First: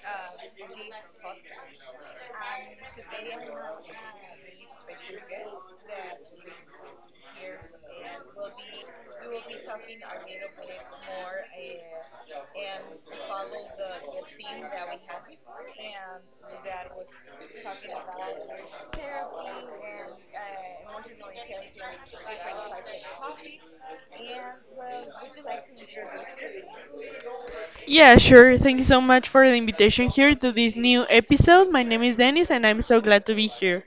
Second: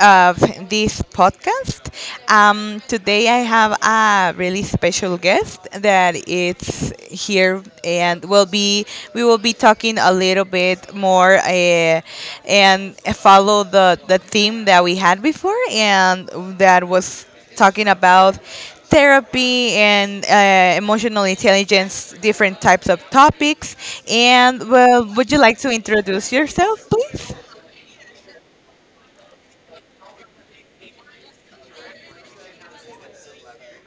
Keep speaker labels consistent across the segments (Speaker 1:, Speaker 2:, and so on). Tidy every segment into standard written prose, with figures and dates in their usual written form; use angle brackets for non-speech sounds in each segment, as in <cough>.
Speaker 1: of this podcast. Today I have a really special guest that it's here and will be we will be talking a little bit more and follow the theme that we had before, and that was talking about therapy and emotional intelligence, different types of topics. And well, would you like to introduce yourself, please?
Speaker 2: Yeah, sure. Thank you so much for the invitation here to this new episode. My name is Dennis and I'm so glad to be here.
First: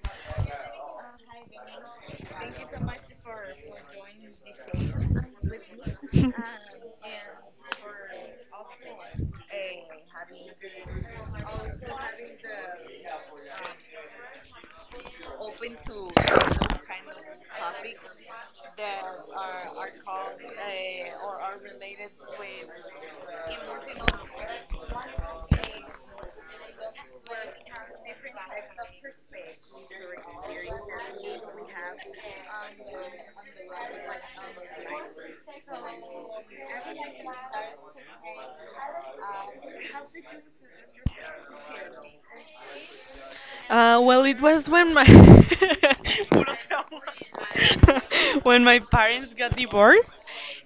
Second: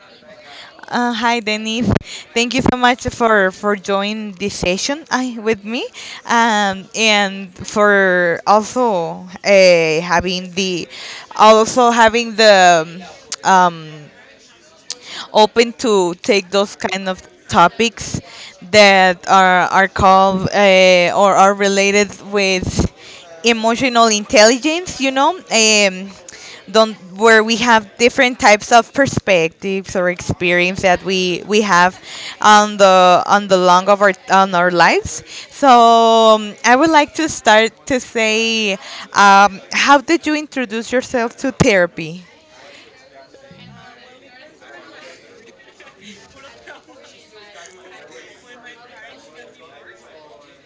Speaker 1: Hi, Denise. Thank you so much for joining this session with me, and for also having the also having the
Speaker 2: <laughs>
Speaker 1: um, open to take those kind of topics that are called or are related with emotional intelligence. You know, don't where we have different types of perspectives or experience that we have on the long of our on our lives. So I would like to start to say, how did you introduce yourself to therapy?
Speaker 2: Well, it was when my <laughs> when my parents got divorced.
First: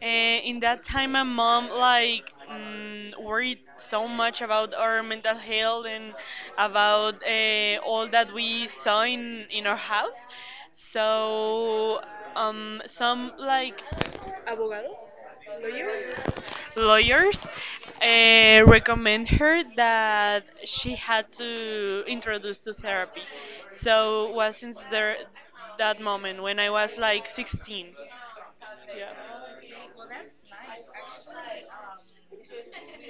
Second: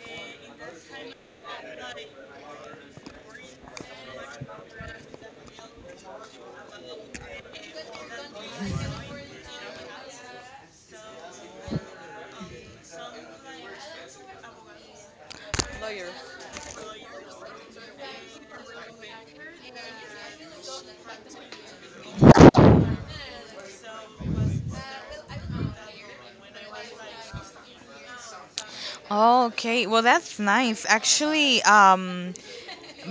Speaker 2: And in that time, my mom worried so much about our mental health and about all that we saw in our house. So some like. lawyers lawyers recommend her that she had to introduce to therapy. So was since there that moment when I was like 16. Yeah.
Speaker 1: Oh, okay. Well, that's nice. Actually,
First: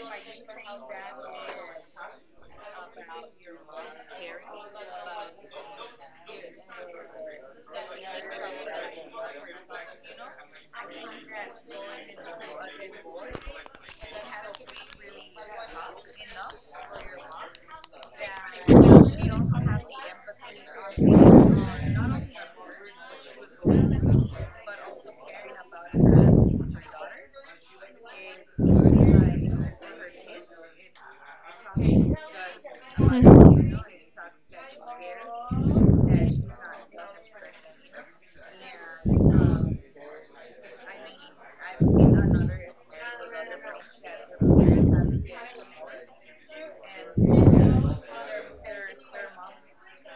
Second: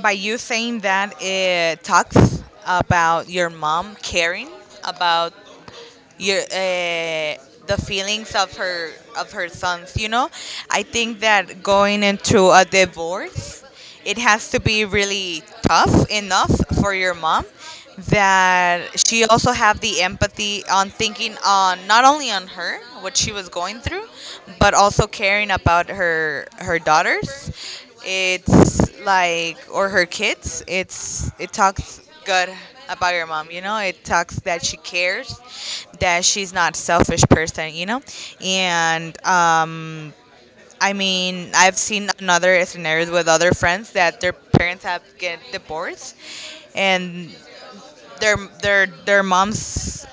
Speaker 1: by you saying that, it talks about your mom caring about your the feelings of her sons, you know. I think that going into a divorce, it has to be really tough enough for your mom, that she also have the empathy on thinking on not only on her what she was going through, but also caring about her daughters. It's like, or her kids, it's it talks good about your mom. You know,
Speaker 2: <laughs>
Speaker 1: it talks that she cares, that she's not selfish person. You know, and I mean, I've seen another scenarios with other friends that their parents have get divorced, and their moms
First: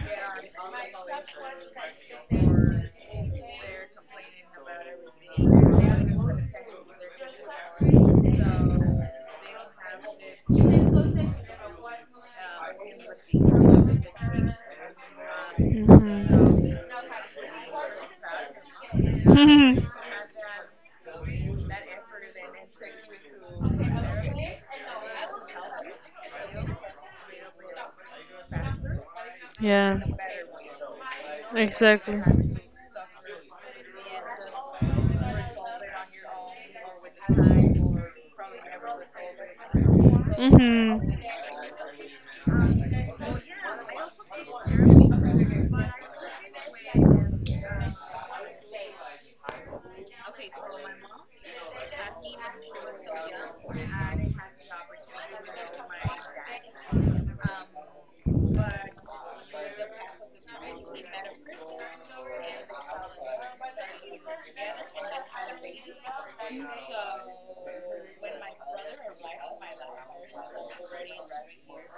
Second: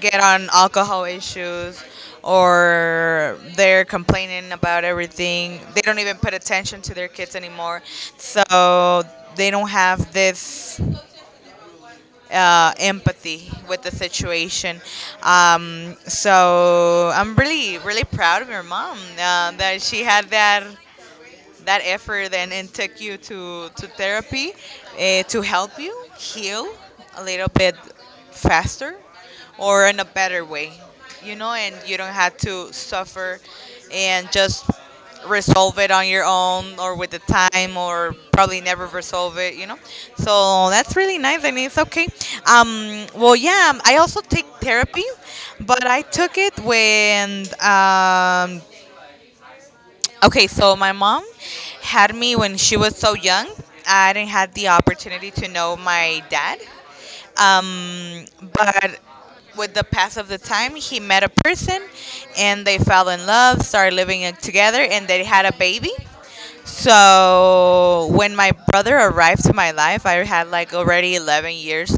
Speaker 1: get on alcohol issues, or they're complaining about everything. They don't even put attention to their kids anymore. So they don't have this empathy with the situation. So I'm really, really proud of your mom that
Speaker 2: Mhm.
Speaker 1: she had that that effort, and take you to therapy to help you heal a little bit faster or in
Speaker 2: Yeah.
Speaker 1: a better way, you know, and you don't
Speaker 2: Exactly.
Speaker 1: have to suffer and just resolve it on your own, or with the time, or probably never resolve it, you know. So that's
Speaker 2: Mm-hmm.
Speaker 1: really nice, and it's okay. Well, yeah, I also take therapy, but I took it when um okay, so my mom had me when she was so young. I didn't have the opportunity to know my dad. Um, but with the pass of the time, he met a person and they fell in love, started living it together, and they had a baby. So when my brother arrived to my life, I had like already 11 years,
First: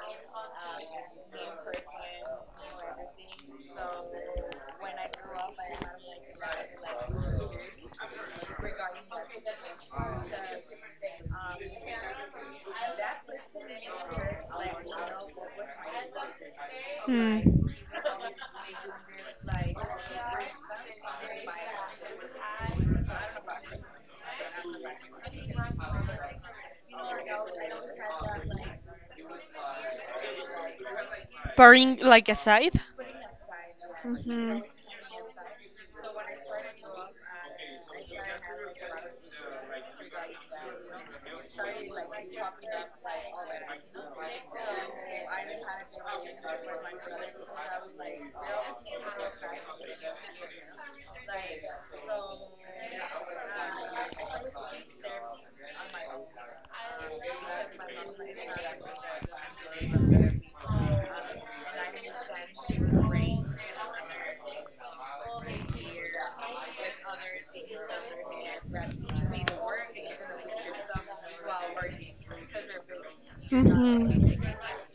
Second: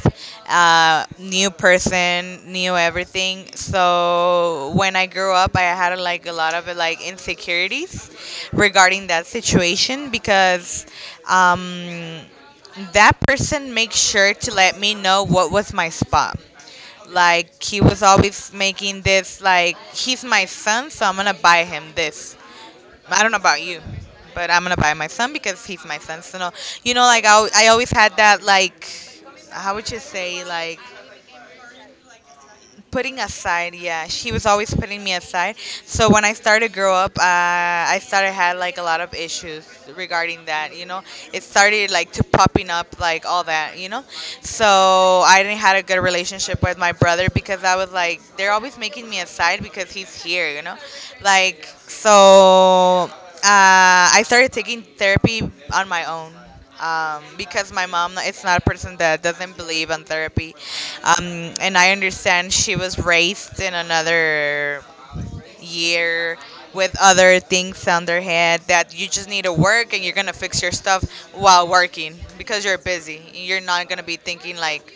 Speaker 1: new person, new everything. So when I grew up, I had like a lot of like insecurities regarding that situation, because um, that person makes sure to let me know what was my spot. Like
Speaker 2: Mm.
Speaker 1: he was always making this like, he's my son, so I'm gonna buy him this. I don't know about you, but I'm gonna buy my son because he's my son. So no, you know, like I always had that like, how would you say like,
Speaker 2: Pouring like a side.
Speaker 1: putting aside, yeah, she was
Speaker 2: Mm-hmm.
Speaker 1: always putting me aside. So when I started to grow up, I started had like a lot of issues regarding that, you know. It started like to popping up like all that, you know. So I didn't had a good relationship with my brother, because I was like, they're always making me aside because he's here, you know, like. So I started taking therapy on my own, because my mom is not a person that doesn't believe in therapy. And I understand she was raised in another year with other things on their head, that you just need to work and you're gonna fix your stuff while working because you're busy. You're not gonna be thinking like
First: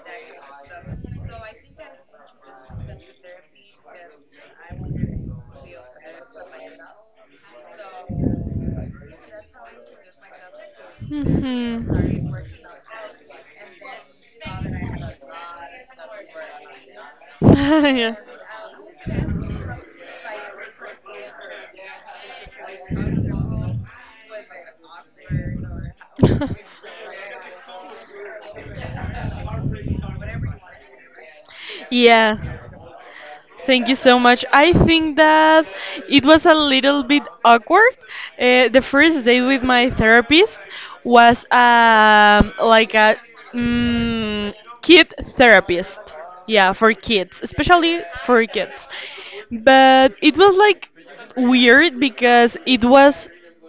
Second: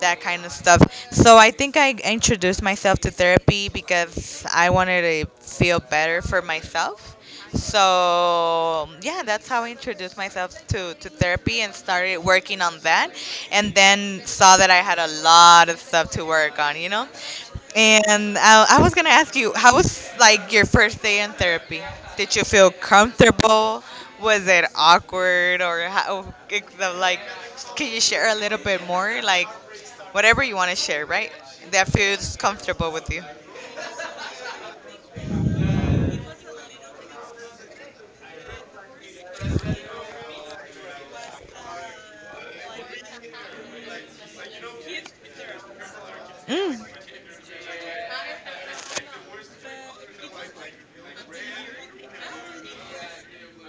Speaker 1: that kind of stuff. So I think I
Speaker 2: Mm-hmm.
Speaker 1: introduced myself to therapy because I wanted to feel better for myself. So yeah, that's how I introduced myself to therapy and started
Speaker 2: Mhm.
Speaker 1: working on that, and then saw that I had a lot of stuff to work on, you know?
Speaker 2: <laughs>
Speaker 1: And I was gonna ask you, how was like your first day in therapy? Did you feel comfortable? Was it awkward, or how,
Speaker 2: Yeah.
Speaker 1: like, can you share a little bit more? Like, whatever you want to share, right? That
Speaker 2: <laughs>
Speaker 1: feels
Speaker 2: Yeah.
Speaker 1: comfortable with you.
Speaker 2: Thank you so much. I think that it was a little bit awkward. The first day with my therapist was like a mm kid therapist. Yeah,
Speaker 1: Mm,
Speaker 2: for kids, especially for kids. But it was like weird because it was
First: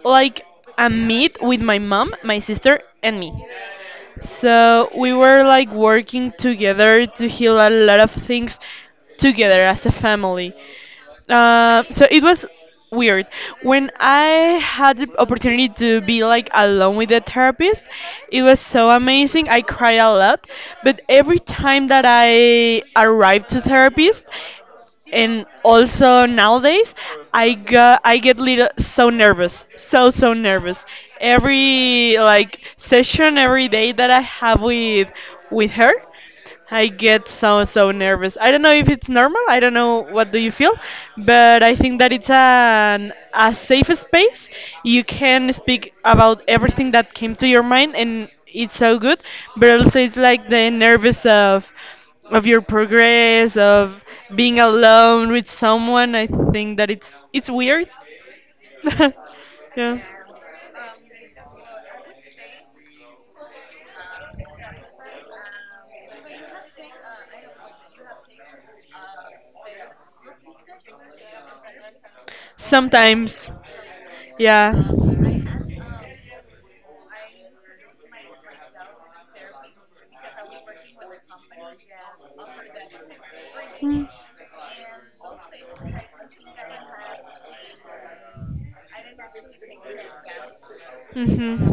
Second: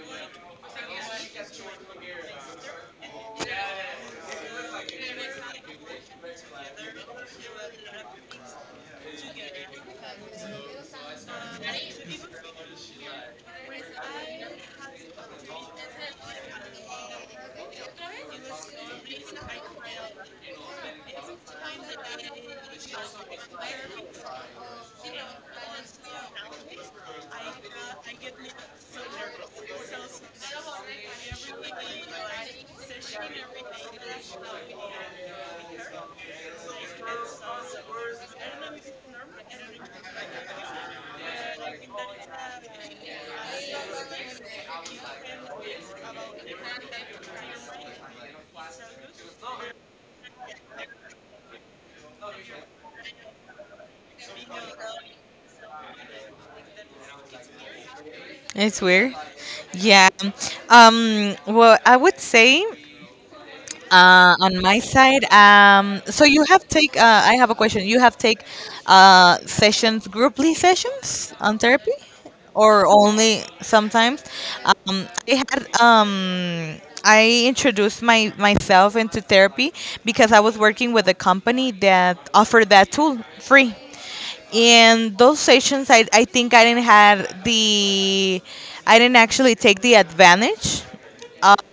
Speaker 2: like a meet with my mom, my sister, and me. So we were like working together to heal a lot of things together as a family. So it was weird. When I had the opportunity to be like alone with the therapist, it was so amazing. I cried a lot, but every time that I arrived to therapist, and also nowadays I get little so nervous, so nervous. Every like session, every day that I have with her, I get so nervous. I don't know if it's normal. I don't know what do you feel, but I think that it's an a safe space. You can speak about everything that came to your mind, and it's so good. But also, it's like the nervous of your progress, of being alone with someone. I think that it's weird.
Speaker 1: it's weird.
Speaker 2: <laughs> Yeah.
Speaker 1: Yeah. Well, I would say on my side. So you have take. I have a question. You have take sessions, grouply sessions on therapy, or only
Speaker 2: Sometimes.
Speaker 1: sometimes.
Speaker 2: Yeah.
Speaker 1: I had. I introduced my myself into therapy because I was working with a company that offered that tool free. In those sessions, I think I didn't have the I didn't actually take the advantage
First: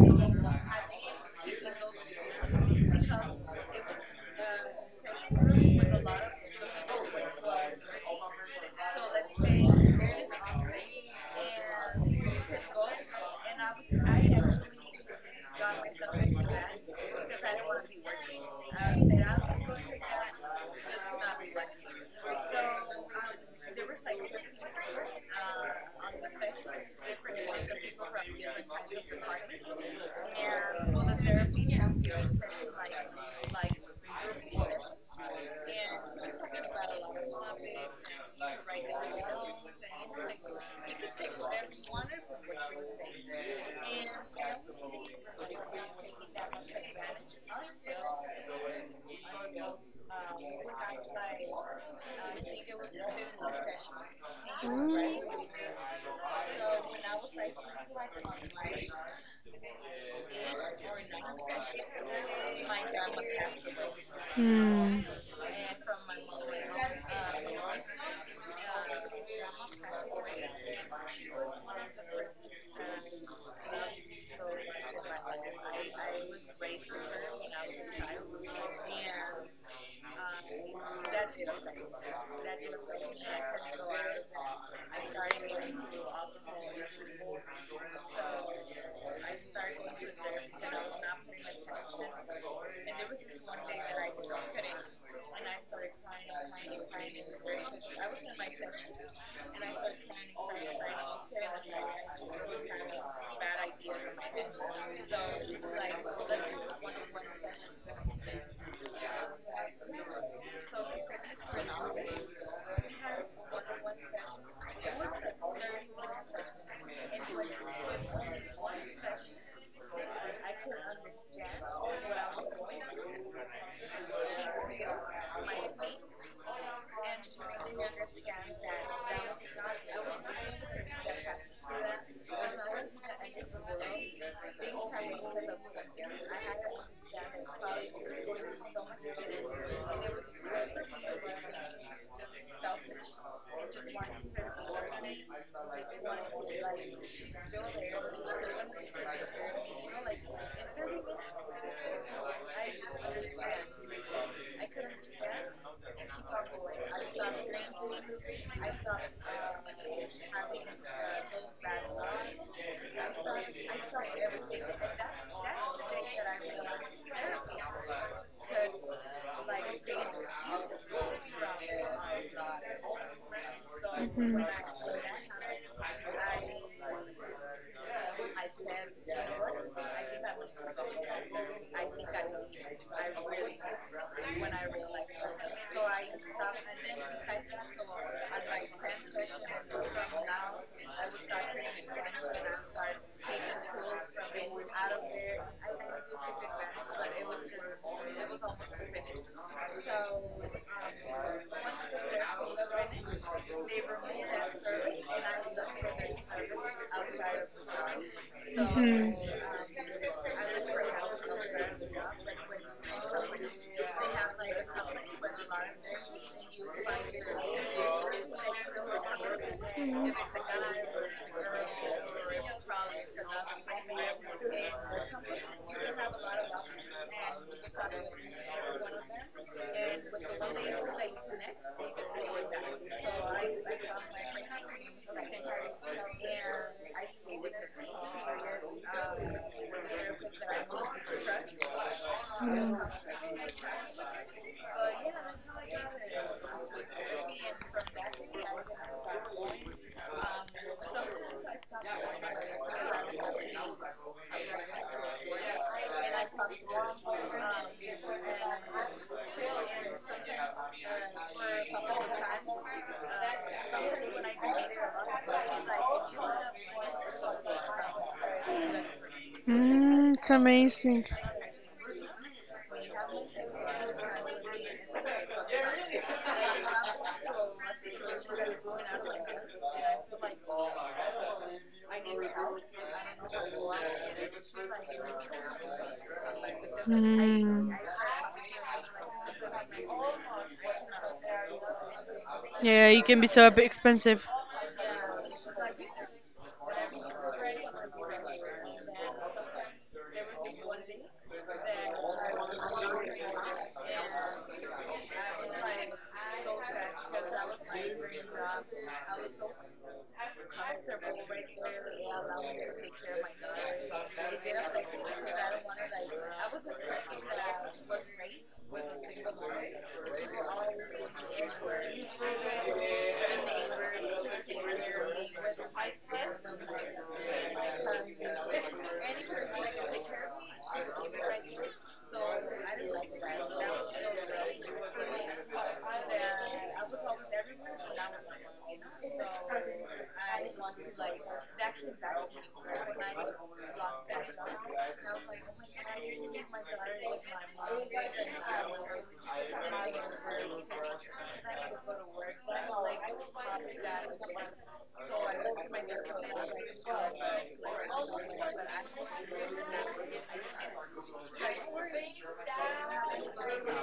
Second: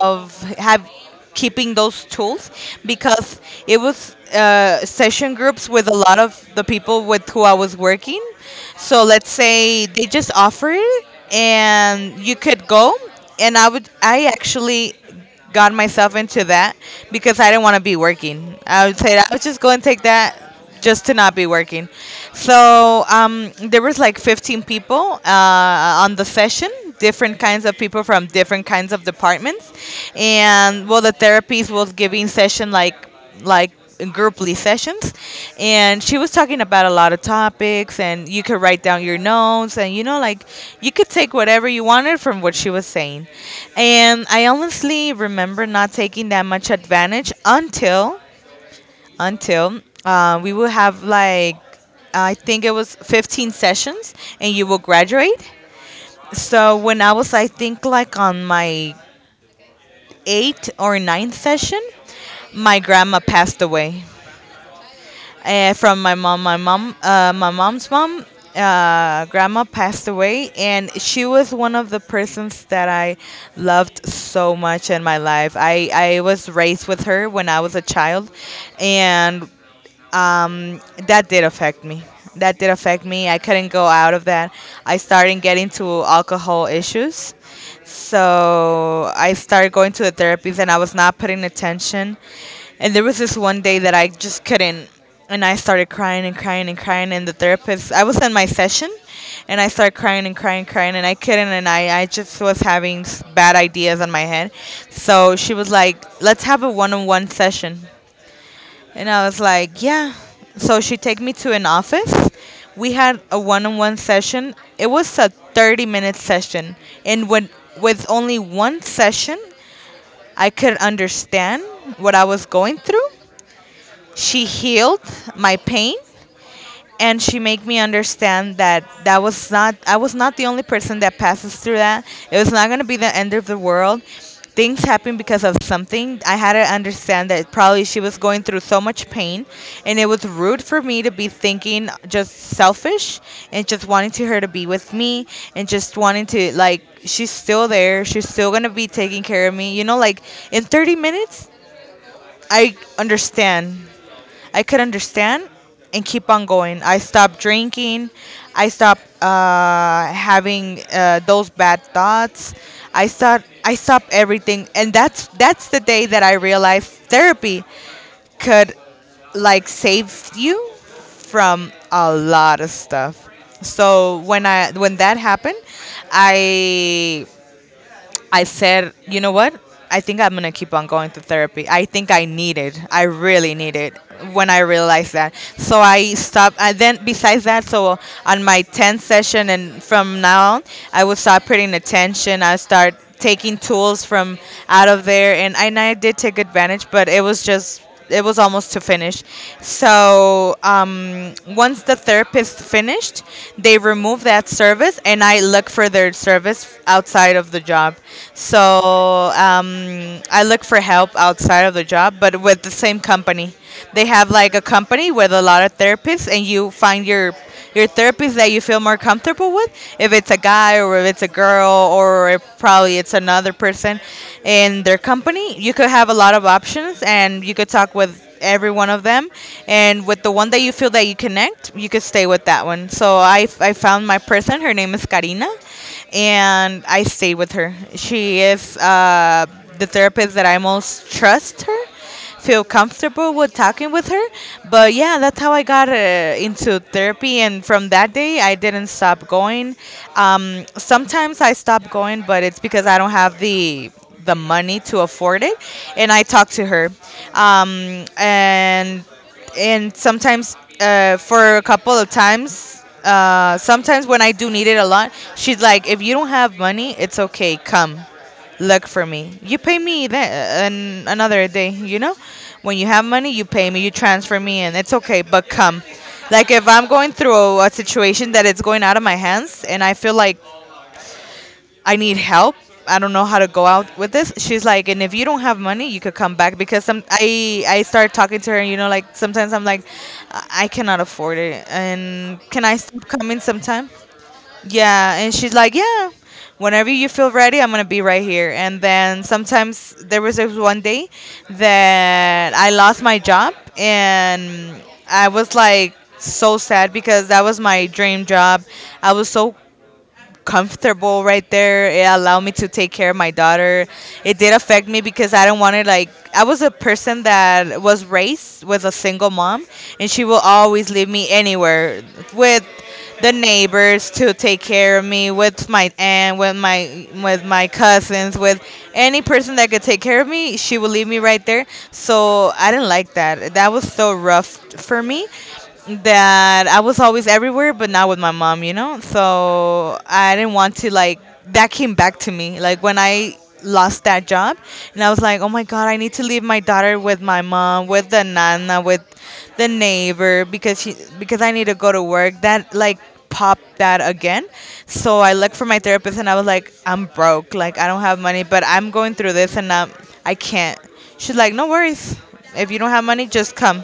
Speaker 1: of have keeping those tools, because it was session groups with a lot of the people with who I was working. So let's say they just offer it and you could go, and I actually got myself into that because I didn't want to be working. I would say I would just go and take that just to
Speaker 2: Mhm.
Speaker 1: not be working. So there was like 15 people on the session, different kinds of people from different kinds of departments, and well, the therapist was giving session like grouply sessions, and she was talking about a lot of topics, and you could write down your notes, and you know like you could take whatever you wanted from what she was saying, and I honestly remember not taking that much advantage until we will have like, I think it was 15 sessions, and you will graduate. So when I was, I think like on my eighth or ninth session, my grandma passed away
Speaker 2: Mm.
Speaker 1: from my mom. My mom's mom, grandma passed away, and she was one of the persons that I loved so much in my life. I was raised with her when I was a child, and um, that did affect me. That did affect me. I couldn't go out of that. I started getting to alcohol issues. So I started going to the therapies and I was not putting attention. And there was this one day that I just couldn't. And I started crying and crying and crying. And the therapist, I was in my session and I started crying and crying and crying. And I couldn't. And I just was having bad ideas on my head. So she was like, let's have a one on one session. And I was like, yeah. So she take me to an office. We had a one-on-one session. It was a 30-minute session. And when, with only one session, I could understand what I was going through. She healed my pain, and she made me understand that that was not I was not the only person that passes through that. It was not going to be the end of the world. Things happen because of something. I had to understand that probably she was going through so much pain, and it was rude for me to be thinking just selfish and just wanting to her to be with me, and just wanting to like, she's still there, she's still gonna be taking care of me, you know. Like, in 30 minutes, I understand I could understand and keep on going. I stopped drinking. I stopped having those bad thoughts. I start. I stopped everything, and that's the day that I realized therapy could like save you from a lot of stuff. So when I when that happened, I I said, you know what? I think I'm gonna keep on going to therapy. I think I need it. I really need it, when I realized that. So I stopped. And then besides that, so on my 10th session and from now on, I would start putting attention. I start taking tools from out of there, and I did take advantage, but it was just, it was almost to finish. So once the therapist finished, they remove that service, and I look for their service outside of the job.
Speaker 2: Mhm.
Speaker 1: So
Speaker 2: Mm.
Speaker 1: I look for help outside of the job, but with the same company. They have like a company with a lot of therapists, and you find your therapist that you feel more comfortable with. If it's a guy or if it's a girl or if probably it's another person in their company, you could have a lot of options, and you could talk with every one of them and with the one that you feel that you connect you could stay with that one. I found my person. Her name is Karina and I stayed with her. She is the therapist that I most trust her, feel comfortable with talking with her. But yeah, that's how I got into therapy. And from that day, I didn't stop going. Sometimes I stop going, but it's because I don't have the money to afford it. And I talk to her. Um, and and sometimes, for a couple of times, sometimes when I do need it a lot she's like, "If you don't have money it's okay, come look for me. You pay me
Speaker 2: Mm, it's
Speaker 1: then,
Speaker 2: amazing.
Speaker 1: another day, you know? When you have money, you pay me, you transfer me and it's okay, but come." Like if I'm going through a situation that it's going out of my hands and I feel like I need help, I don't know how to go out with this. She's like, and if you don't have money, you could come back because some I
Speaker 2: Hmm.
Speaker 1: I start talking to her, you know, like sometimes I'm like I cannot afford it and can I
Speaker 2: Yeah, it
Speaker 1: stop
Speaker 2: can be
Speaker 1: coming
Speaker 2: so
Speaker 1: sometimes?
Speaker 2: expensive.
Speaker 1: Yeah, and she's like, "Yeah, whenever you feel ready, I'm gonna be right here." And then sometimes there was this one day that I lost my job, and I was like so sad because that was my dream job. I was so comfortable right there. It allowed me to take care of my daughter. It did affect me because I didn't want to, like, I was a person that was raised with a single mom and she will always leave me anywhere with the neighbors to take care of me, with my aunt, with my, with my cousins, with any person that could take care of me she would leave me right there. So I didn't like that. That was so rough for me, that I was always everywhere, but not with my mom, you know? So I didn't want to, like, that came back to me. Like, when I lost that job, and I was like, oh my God, I need to leave my daughter with my mom, with the nana, with the neighbor, because she, because I need to go to work. That, like, popped that again. So I looked for my therapist and I was like, I'm broke. Like, I don't have money, but I'm going through this and, I can't. She's like, no worries. If you don't have money, just come.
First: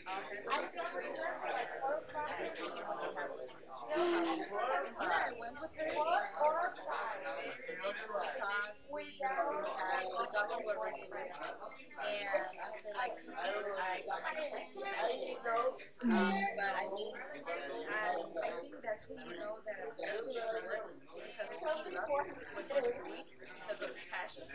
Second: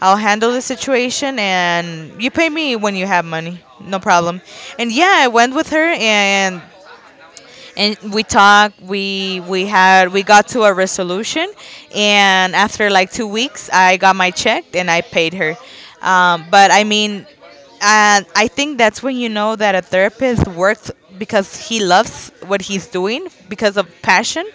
Speaker 1: I'll handle the situation and you pay me when you have money. No problem. And yeah, I went with her and we talked, we had we got to a resolution and after like 2 weeks I got my check and I paid her. Um, but
Speaker 2: Mm.
Speaker 1: I mean and I think that's when you know that a therapist works because he loves what he's doing, because of passion,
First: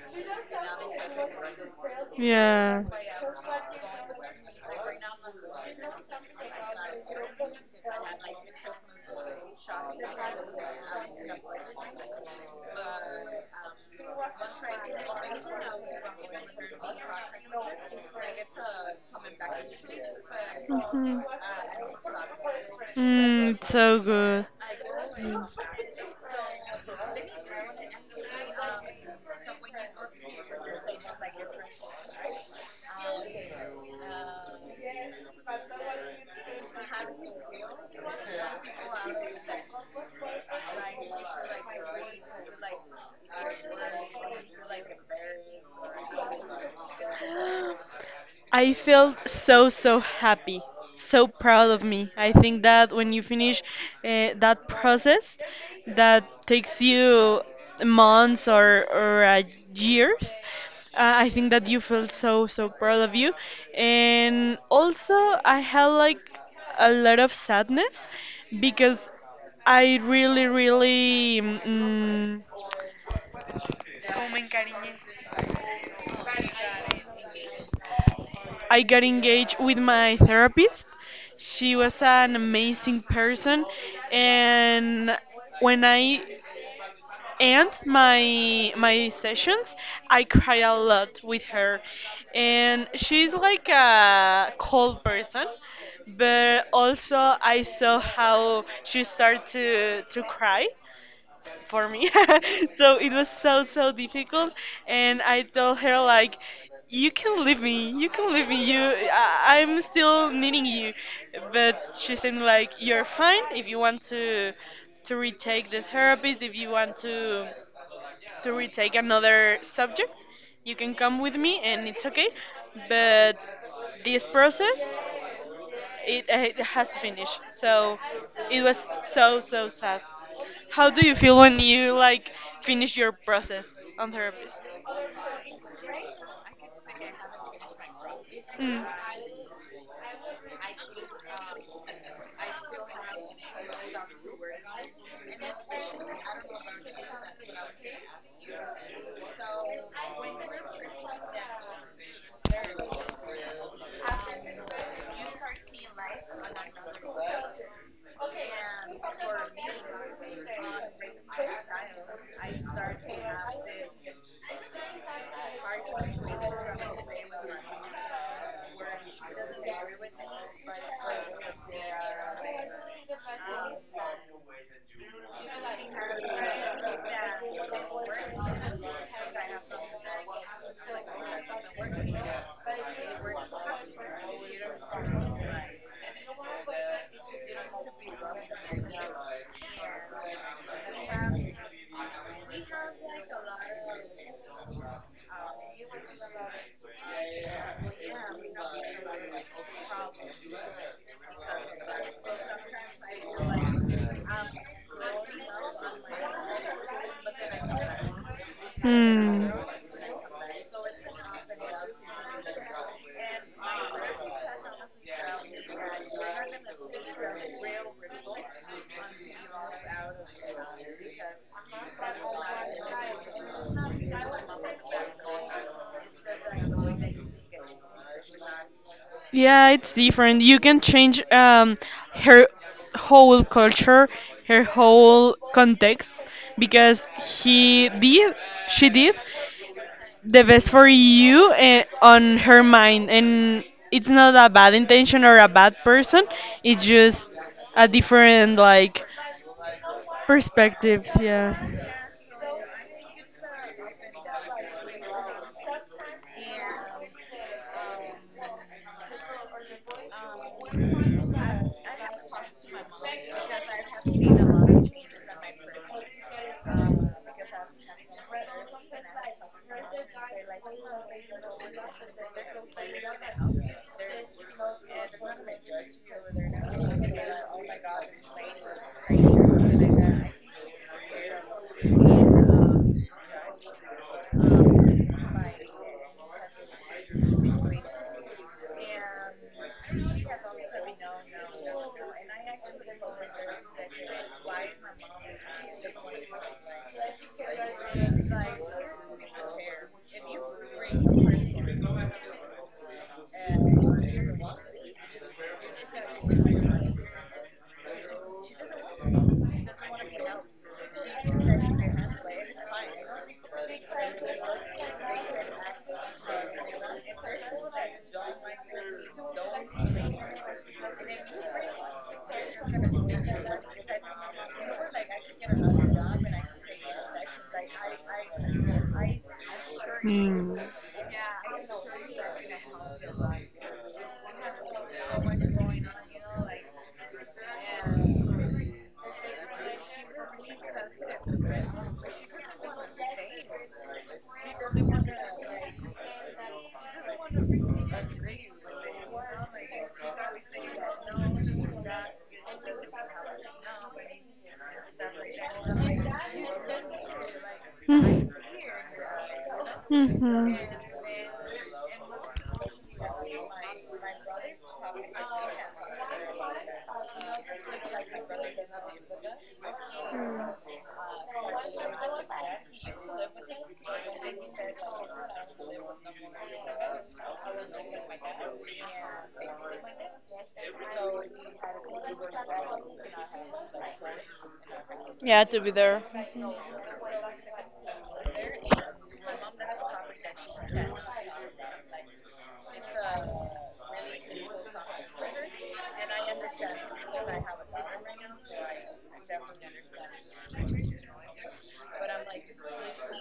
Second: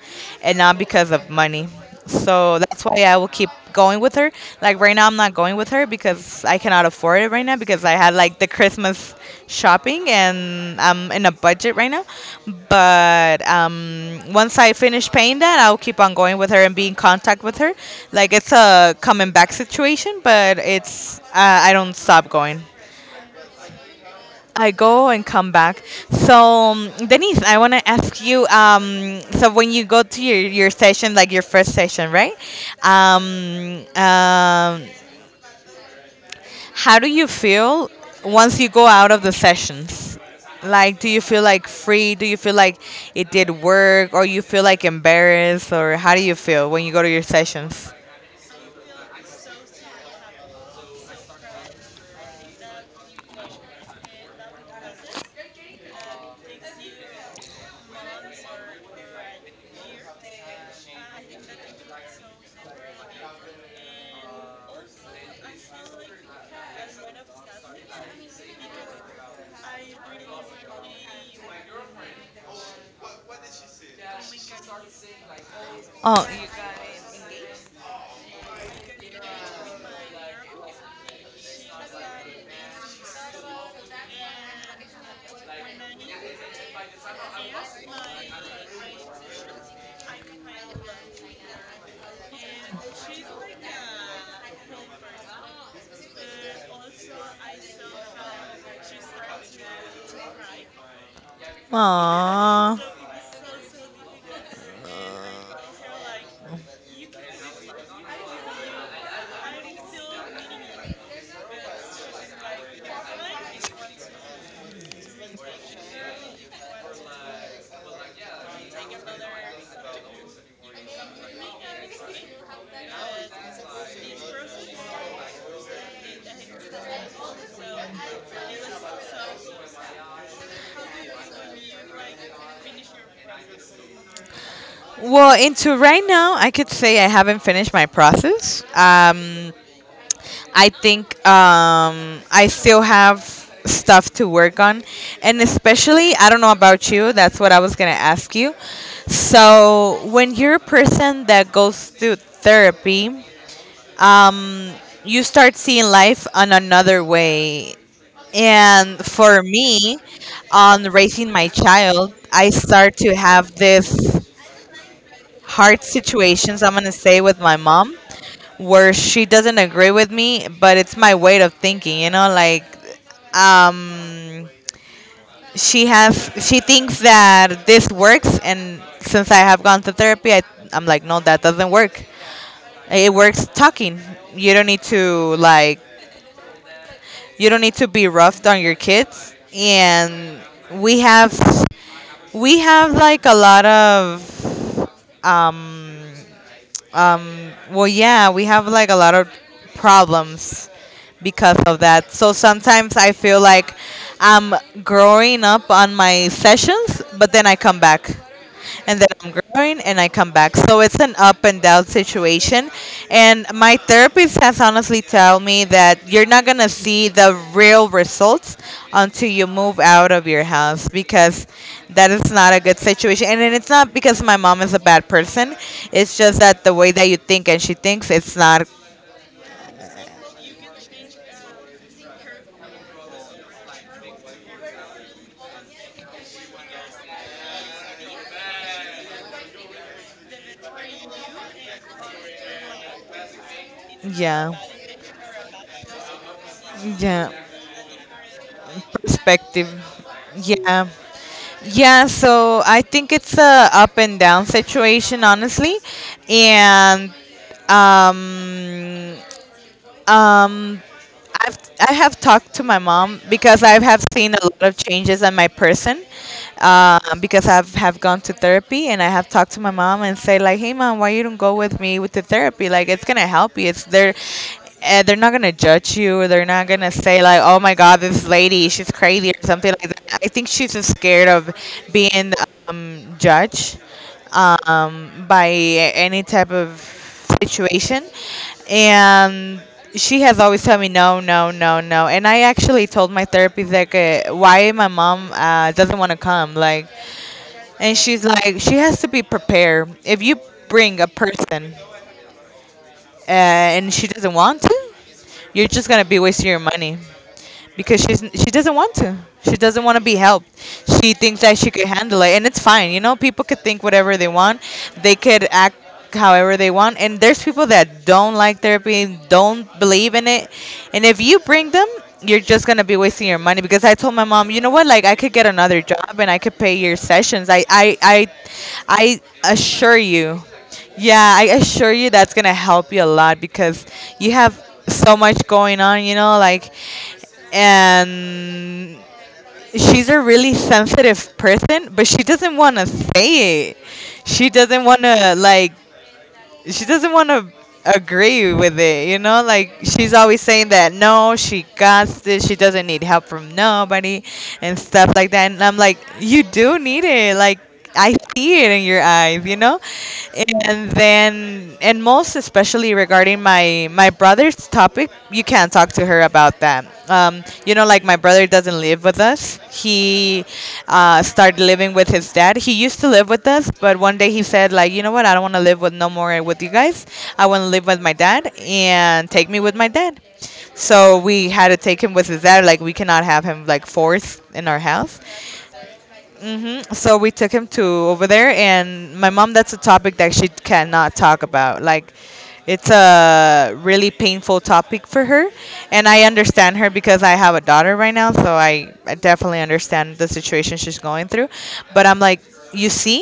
Speaker 1: and not because of money. So
Speaker 2: Yeah.
Speaker 1: that's why I will keep going with her. Like right now, I'm not going with her because I cannot afford it right now because I had like the Christmas shopping and I'm in a budget right now. But once I finish paying that, I'll keep on going with her and be in contact with her. Like it's a coming back situation, but it's
Speaker 2: Mhm.
Speaker 1: I don't stop going.
Speaker 2: Mm, so good.
Speaker 1: I go and come back. So, Denise, I want to ask you. So, when you go to your session, like your first session, right? Um, um, how do you feel once you go out of the sessions? Like, do you feel like free? Do you feel like it did work, or you feel like embarrassed, or how do you feel when you go to your
Speaker 2: <laughs>
Speaker 1: sessions?
Speaker 2: <gasps> I felt so, so happy, so proud of me. I think that when you finish that process that takes you months or years, uh, I think that you feel so, so proud of you. And also, I had like a lot of sadness because I really, really,
Speaker 1: Oh.
Speaker 2: I got engaged with my therapist. She was an amazing person, and when I end my sessions, I cry a lot with her. And she's like a cold person, but also I saw how she started to cry for me. <laughs>
Speaker 1: Aww.
Speaker 2: So it was so difficult, and I told her like, "You can leave me. You can leave me. I'm still needing you." But she said like, "You're fine. If you want to retake the therapist, if you want to retake another subject, you can come with me, and it's okay. But this process." It has to finish. So it was so sad. How do you feel when you like finish your process on therapist?
Speaker 1: Well, into right now, I could say I haven't finished my process.
Speaker 2: Mm.
Speaker 1: I think I still have stuff to work on. And especially, I don't know about you, that's what I was going to ask you. So, when you're a person that goes through therapy, um, you start seeing life on another way. And for me, on raising my child, I start to have this hard situations I'm gonna say with my mom where she doesn't agree with me, but it's my way of thinking, you know, like, um she have, she thinks that this works and since I have gone to therapy I, I'm like no, that doesn't work. It works talking. You don't need to like, you don't need to be rough on your kids. And we have we have like a lot of um we have like a lot of problems because of that. So sometimes I feel like I'm growing up on my sessions, but then I come back and then I'm
Speaker 2: Hmm.
Speaker 1: growing and I come back. So it's an up and down situation. And my therapist has honestly told me that you're not going to see the real results until you move out of your house because that is not a good situation. And then it's not because my mom is a bad person. It's just that the way that you think and she thinks it's not.
Speaker 2: Yeah, it's different. You can change her whole culture, her whole context, because she did the best for you on her mind and it's not a
Speaker 1: Yeah.
Speaker 2: bad intention or a bad person. It's just
Speaker 1: Yeah.
Speaker 2: a different like
Speaker 1: Perspective. Yeah.
Speaker 2: perspective, yeah.
Speaker 1: Yeah, so I think it's a up and down situation honestly. And Um, um, I've, I have talked to my mom because I have seen a lot of changes in my person. Because I've have gone to therapy and I have talked to my mom and say like, hey mom, why you don't go with me with the therapy? Like it's gonna help you. It's there. They're not gonna judge you. Or they're not gonna say like, "Oh my God, this lady, she's crazy" or something like that. I think she's just scared of being, judged, by any type of situation. And she has always told me no, no, no, no. And I actually told my therapist like, why my mom doesn't want to come, like, and she's like, she has to be prepared. If you bring a person, and she doesn't want to, you're just gonna be wasting your money because she doesn't want to. She doesn't want to be helped. She thinks that she could handle it, and it's fine. You know, people could think whatever they want. They could act however they want. And there's people that don't like therapy, don't believe in it, and if you bring them, you're just gonna be wasting your money. Because I told my mom, you know what? Like I could get another job and I could pay your sessions. I assure you,
Speaker 2: Mm.
Speaker 1: yeah, I assure you that's gonna help you a lot because you have so much going on, you know, like, and she's a really sensitive person but she doesn't want to say it. She doesn't want to like, she doesn't want to agree with it, you know, like she's always saying that no, she got this, she doesn't need help from nobody and stuff like that, and I'm like, you do need it. Like, I see it in your eyes, you know.
Speaker 2: Mhm.
Speaker 1: And most especially regarding my brother's topic you can't talk to her about that. You know, like my brother doesn't live with us. He, started living with his dad. He used to live with us but one day he said like, you know what, I don't want to live with no more with you guys. I want to live with my dad and take me with my dad. So we had to take him with his dad. Like, we cannot have him like forced in our house.
Speaker 2: Yeah, to be there.
Speaker 1: Hmm. So we took him to over there, and my mom, that's a topic that she cannot talk about. Like, it's a really painful topic for her, and I understand her because I have a daughter right now, so I definitely understand the situation she's going through. But I'm like, you see,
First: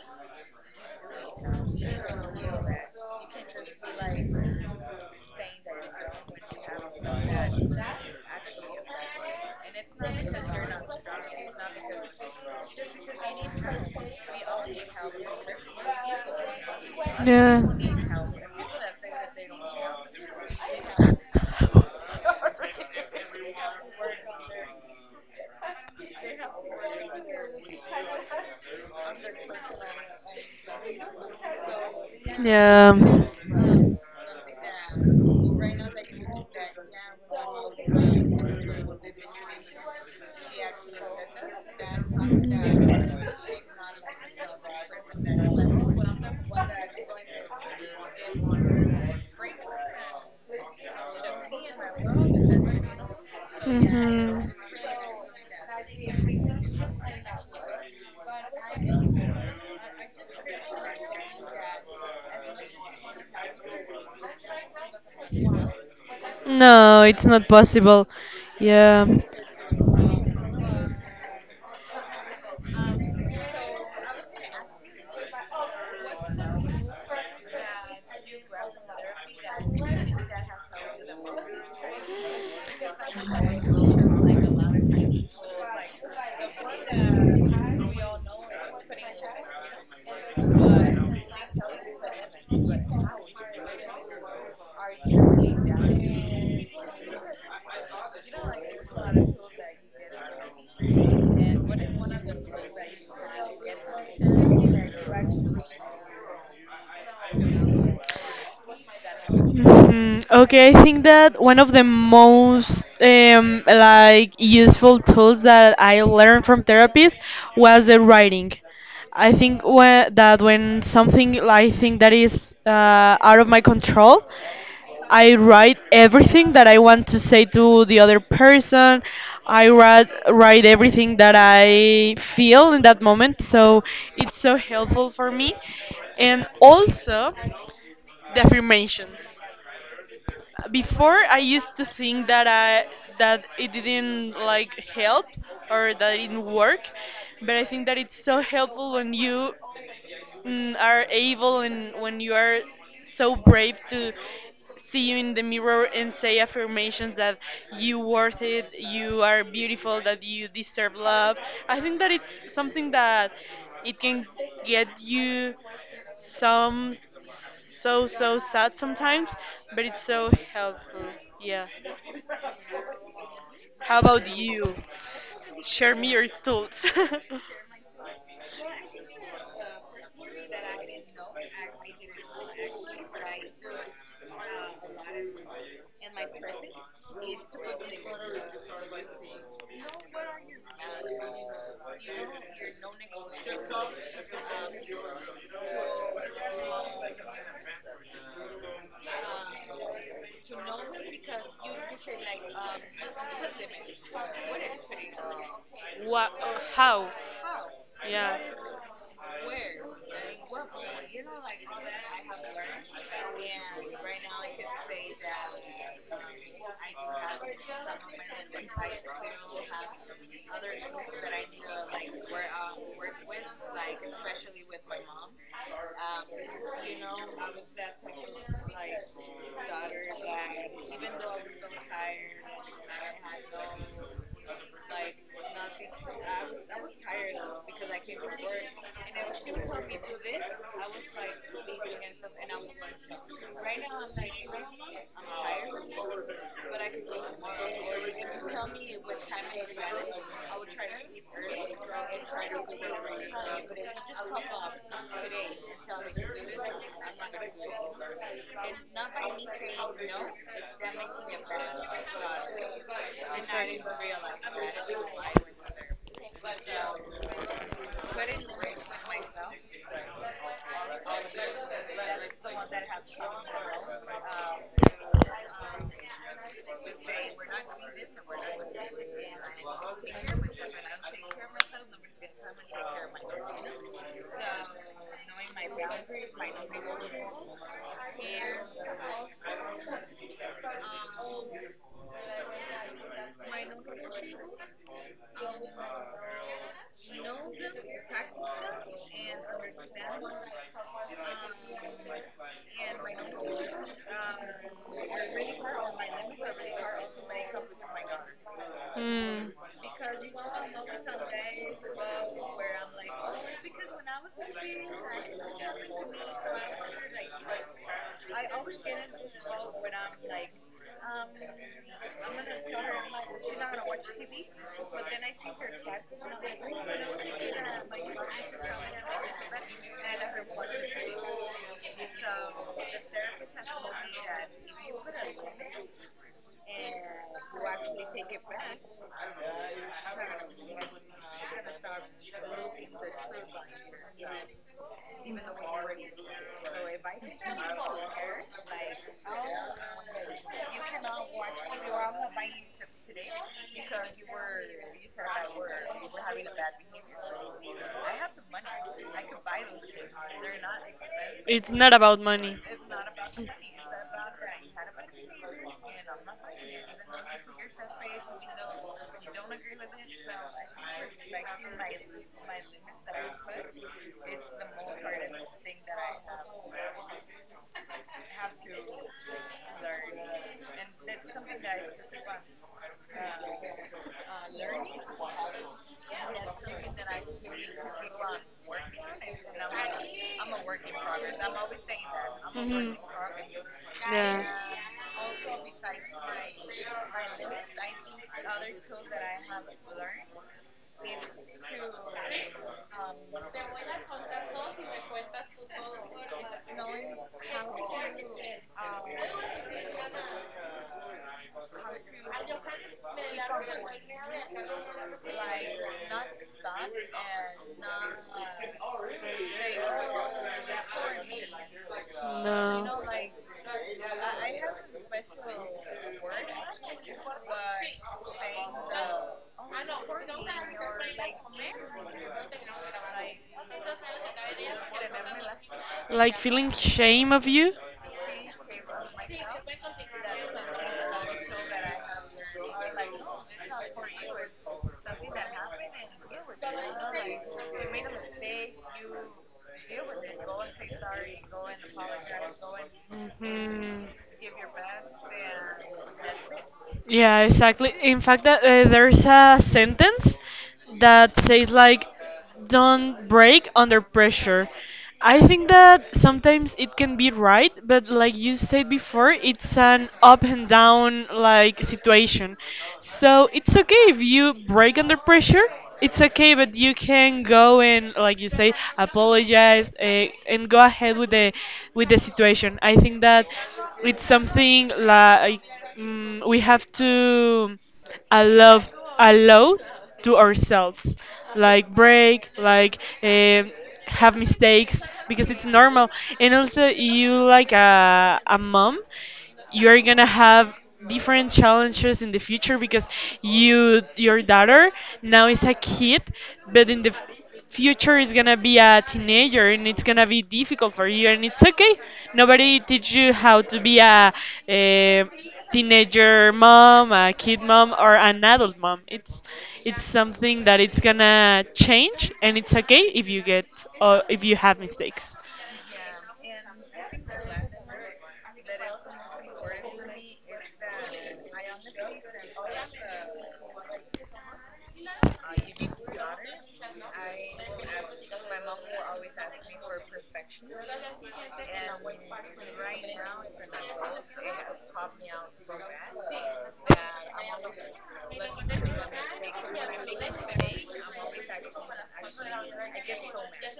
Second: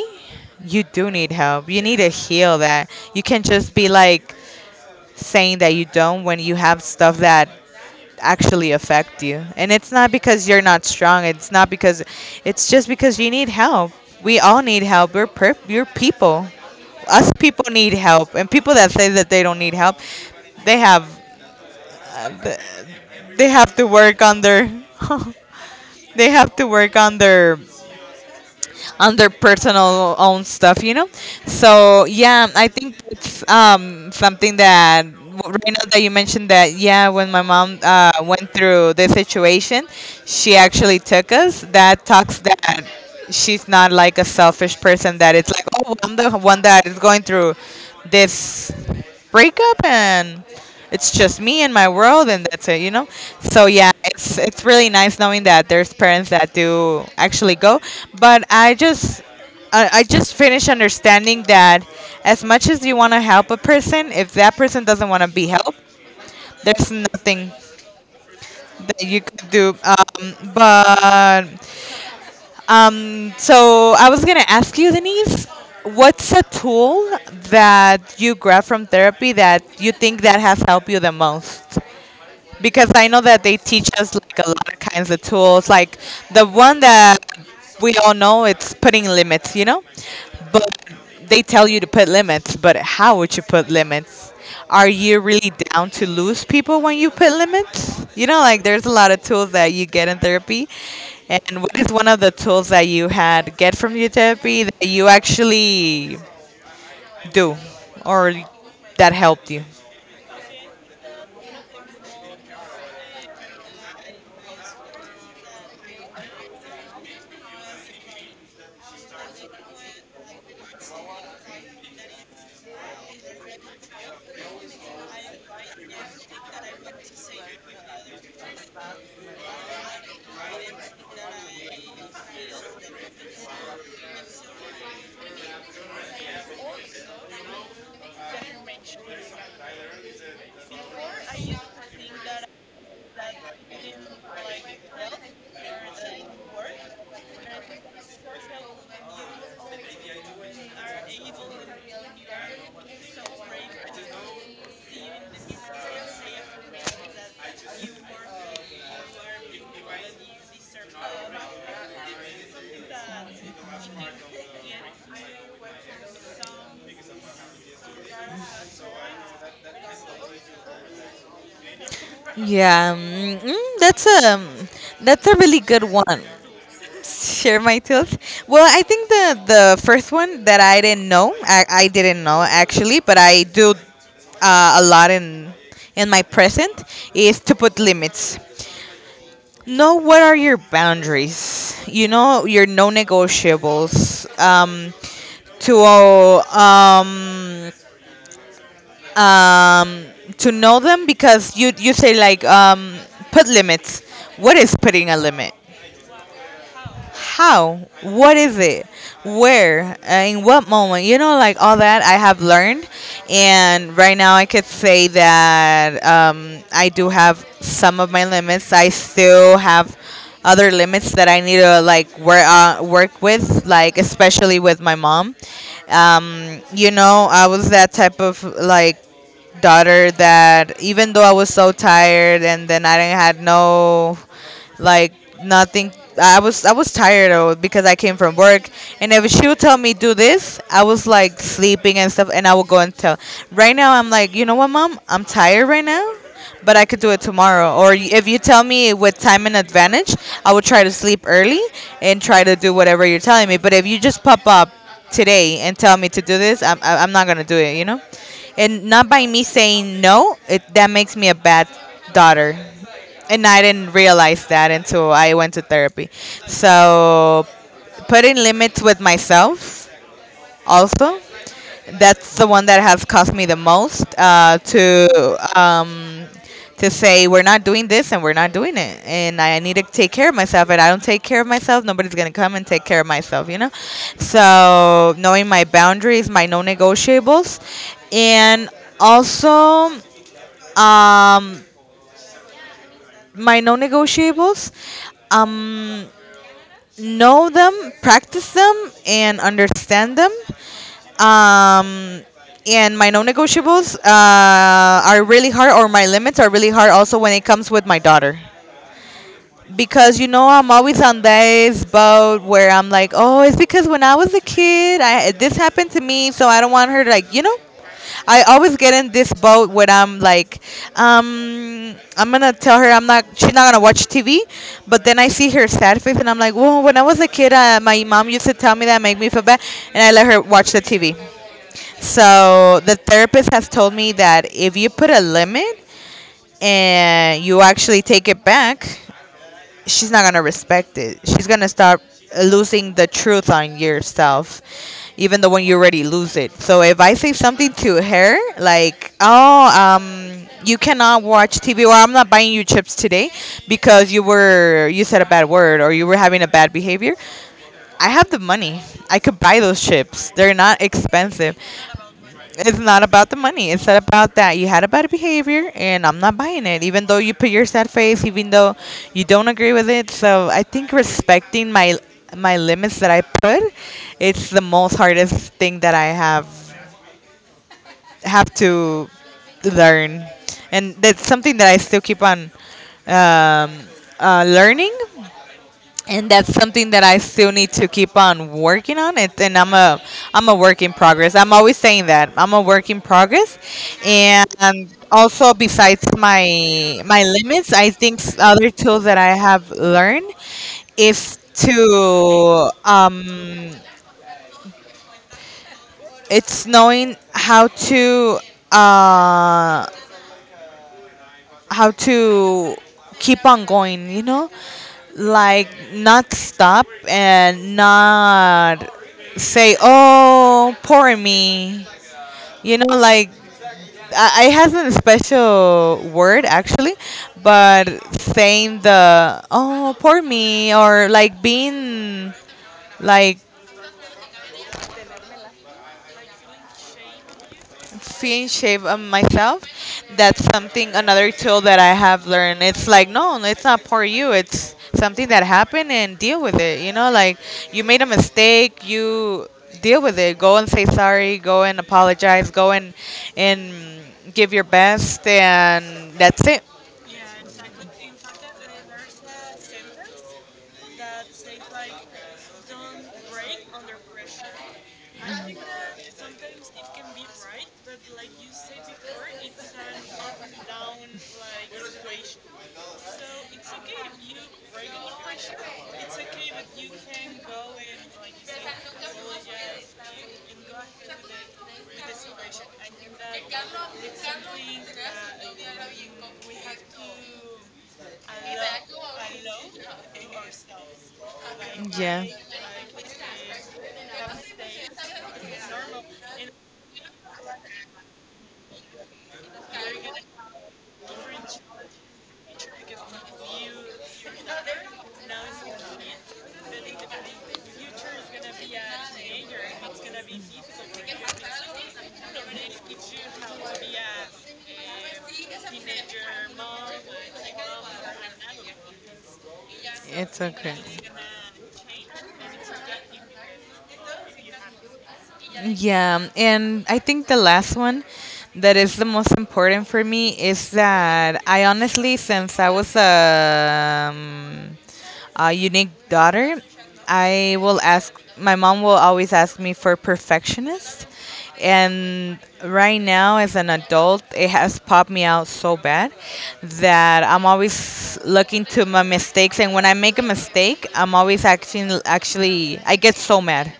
Speaker 1: you do need help. You need to heal that. You can't just be like saying that you don't when you have stuff that actually affect you. And it's not because you're not strong. It's not because, it's just because you need help. We all need help. We're you're people. Us
Speaker 2: Yeah.
Speaker 1: people need help. And people that say that they don't need help, they have uh, th- they have to work on their <laughs> they have to work on their personal own stuff, you know. So yeah, I think
Speaker 2: Yeah.
Speaker 1: it's something that right now that you mentioned that, yeah, when my mom went through this situation, she actually took us. That talks that she's not like a selfish person. That it's like, oh, I'm the one that is going through this breakup, and it's just me and my world and that's it you know So yeah, it's
Speaker 2: Hmm.
Speaker 1: it's really nice knowing that there's parents that do actually go. But I just finished understanding that as much as you want to help a person, if that person doesn't want to be helped, there's
Speaker 2: No, it's not
Speaker 1: nothing
Speaker 2: possible.
Speaker 1: that
Speaker 2: Yeah.
Speaker 1: you could do, but so I was gonna ask you, Denise, what's a tool that you grab from therapy that you think that has helped you the most? Because I know that they teach us like a lot of kinds of tools. Like the one that we all know, it's putting limits, you know? But they tell you to put limits, but how would you put limits? Are you really down to lose people when you put limits? You know, like there's a lot of tools that you get in therapy. And what is one of the tools that you had get from your therapy that you actually do or that helped you?
Speaker 2: Hmm. Okay, I think that one of the most like useful tools that I learned from therapists was the writing. I think when, that when Something I think that is out of my control, I write everything that I want to say to the other person. I write everything that I feel in that moment, so it's so helpful for me. And also the affirmations. Before I used to think that it didn't like help or that it didn't work, but I think that it's so helpful when you are able and when you are so brave to see you in the mirror and say affirmations that you worth it, you are beautiful, that you deserve love. I think that it's something that it can get you some so sad sometimes, but it's so helpful. Yeah.
Speaker 1: Yeah,
Speaker 2: How
Speaker 1: that's
Speaker 2: about
Speaker 1: a,
Speaker 2: you?
Speaker 1: that's a really good
Speaker 2: Share me
Speaker 1: one.
Speaker 2: your thoughts.
Speaker 1: Share my tilt. Well, I think the first one that I didn't know, I didn't know actually, but I do a lot in my present is to put limits. Know what are your boundaries. You know your no-negotiables. To um um, to know them, because you say like, put limits. What is putting a limit?
Speaker 2: <laughs> What? How?
Speaker 1: How? What
Speaker 2: Yeah.
Speaker 1: is it? Where? In what moment? You know, like all that I have learned, and right now I could say that, I do have some of my limits. I still have other limits that I need to like work, work with, like especially with my mom. You know, I was that type of like daughter that, even though I was so tired and then I didn't had no, like, nothing. I was, I was tired though, because I came from work, and if she would tell me do this, I was like sleeping and stuff, and I would go and tell. Right now I'm like, you know what, Mom, I'm tired right now, but I could do it tomorrow, or if you tell me with time and advantage, I would try to sleep early and try to do whatever you're telling me. But if you just pop up today and tell me to do this, I'm not gonna do it, you know. And not by me saying no, it, that makes me a bad daughter. And I didn't realize that until I went to therapy. So, putting limits with myself also, that's the one that has cost me the most, to say we're not doing this, and we're not doing it, and I need to take care of myself. And I don't take care of myself, nobody's going to come and take care of myself, you know. So, knowing my boundaries, my non-negotiables, and also, um, my non-negotiables. Um, know them, practice them, and understand them. Um, and my non-negotiables, are really hard, or my limits are really hard. Also, when it comes with my daughter,
Speaker 2: Mm.
Speaker 1: because, you know, I'm always on this boat where I'm like, oh, it's because when I was a kid, I, this happened to me, so I don't want her to, like, you know. I always get in this boat when I'm like, I'm gonna tell her I'm not. She's not gonna watch TV. But then I see her sad face, and I'm like, well, when I was a kid, my mom used to tell me that, make me feel bad, and I let her watch the TV. So the therapist has told me that if you put a limit and you actually take it back, she's not gonna respect it. She's gonna start losing the truth on yourself, even though when you already lose it. So if I say something to her like, "Oh, you cannot watch TV," or, "I'm not buying you chips today because you were, you said a bad word, or you were having a bad behavior." I have the money. I could buy those chips. They're not expensive.
Speaker 2: It's not about money.
Speaker 1: It's not about the money. It's not about that. You had a bad behavior, and I'm not buying it. Even though you put your sad face, even though you don't agree with it. So I think respecting my, my limits that I put, it's the most hardest thing that I have to learn. And that's something that I still keep on, um, learning. And that's something that I still need to keep on working on it. And I'm a, I'm a work in progress. I'm always saying that. I'm a work in progress. And also, besides my my limits, I think other tools that I have learned is to, it's knowing how to, uh how to keep on going, you know? Like, not stop and not say, oh, poor me, you know,
Speaker 2: No.
Speaker 1: like, I has a special word actually, but saying the "oh poor me," or like being like,
Speaker 2: Like feeling shame of you?
Speaker 1: fin shave on myself. That's something, another tool that I have learned. It's like, no, it's not for you. It's something that happened, and deal with it. You know, like you made a mistake, you deal with it. Go and say sorry. Go and apologize. Go and
Speaker 2: Hmm.
Speaker 1: give your best, and that's it.
Speaker 2: Yeah, exactly. In fact, that there's a sentence that says like, "Don't break under pressure." I think that sometimes it can be right, but like you said before, it's an up and down like situation. So it's okay if you break under pressure. It's okay, but you can go and, like you say, apologize and go ahead with the situation. I think that it's something like we have to allow allow to ourselves, like
Speaker 1: Yeah,
Speaker 2: break, like have mistakes because it's normal. And also, you like a mom, you're gonna have different challenges in the future because your daughter now is a kid but in the future is gonna be a teenager and it's gonna be difficult for you and it's okay. Nobody teach you how to be a teenager mom, a kid mom, or an adult mom.
Speaker 1: it's
Speaker 2: It's
Speaker 1: it's
Speaker 2: something
Speaker 1: okay.
Speaker 2: that it's
Speaker 1: Okay.
Speaker 2: gonna change and it's okay if you get or if you have mistakes.
Speaker 1: Yeah, and I think the last one that is the most important for me is that, I honestly, since I was a unique daughter, I will ask, my mom will always ask me for perfectionist. And right now, as an adult, it has popped me out so bad that I'm always looking to my mistakes. And when I make a mistake, I'm always acting, actually, I get so mad,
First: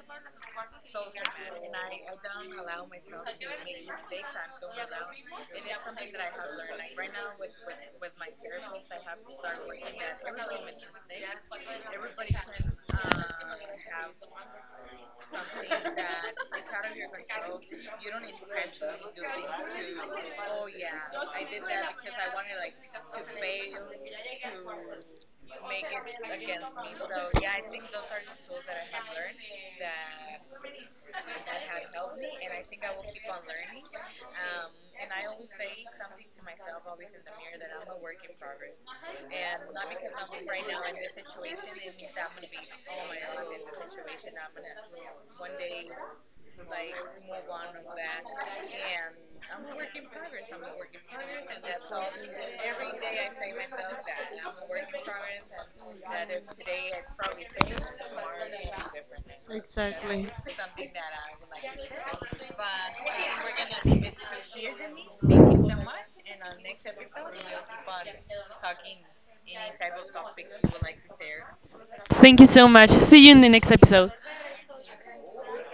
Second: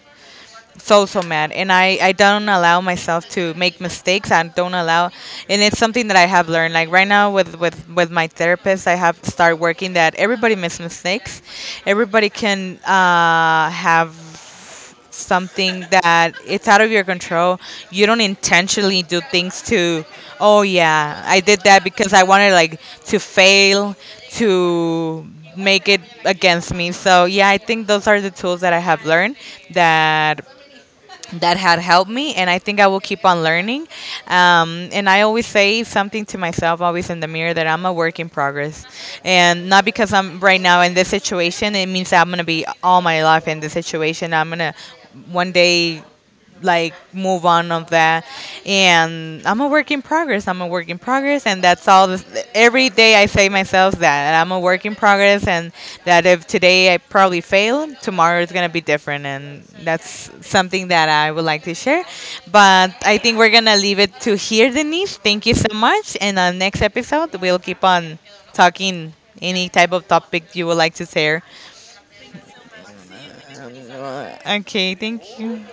Speaker 1: so mad. And I don't allow myself to make mistakes, I don't allow. And it's something that I have learned, like right now, with with my therapist, I have start working that everybody makes mistakes. Everybody can, have something that it's out of your control. You don't intentionally do things to, oh yeah, I did that because I wanted, like, to fail, to make it against me. So yeah, I think those are the tools that I have learned, that that had helped me, and I think I will keep on learning. And I always say something to myself, always in the mirror, that I'm a work in progress. And not because I'm right now in this situation, it means that I'm going to be all my life in this situation. I'm going to one day like move on of that. And I'm a work in progress, I'm a work in progress, and that's all this. Every day I say myself that I'm a work in progress. And that if today I probably fail, tomorrow is going to be different. And
Speaker 2: Exactly.
Speaker 1: that's something that I would like to share. But I think we're going to leave it to here, Denise. Thank you so much. And on next episode we'll keep on talking any type of topic you would like to share.
Speaker 2: Thank you so much, see you in the next episode.
Speaker 1: Well, okay, thank you.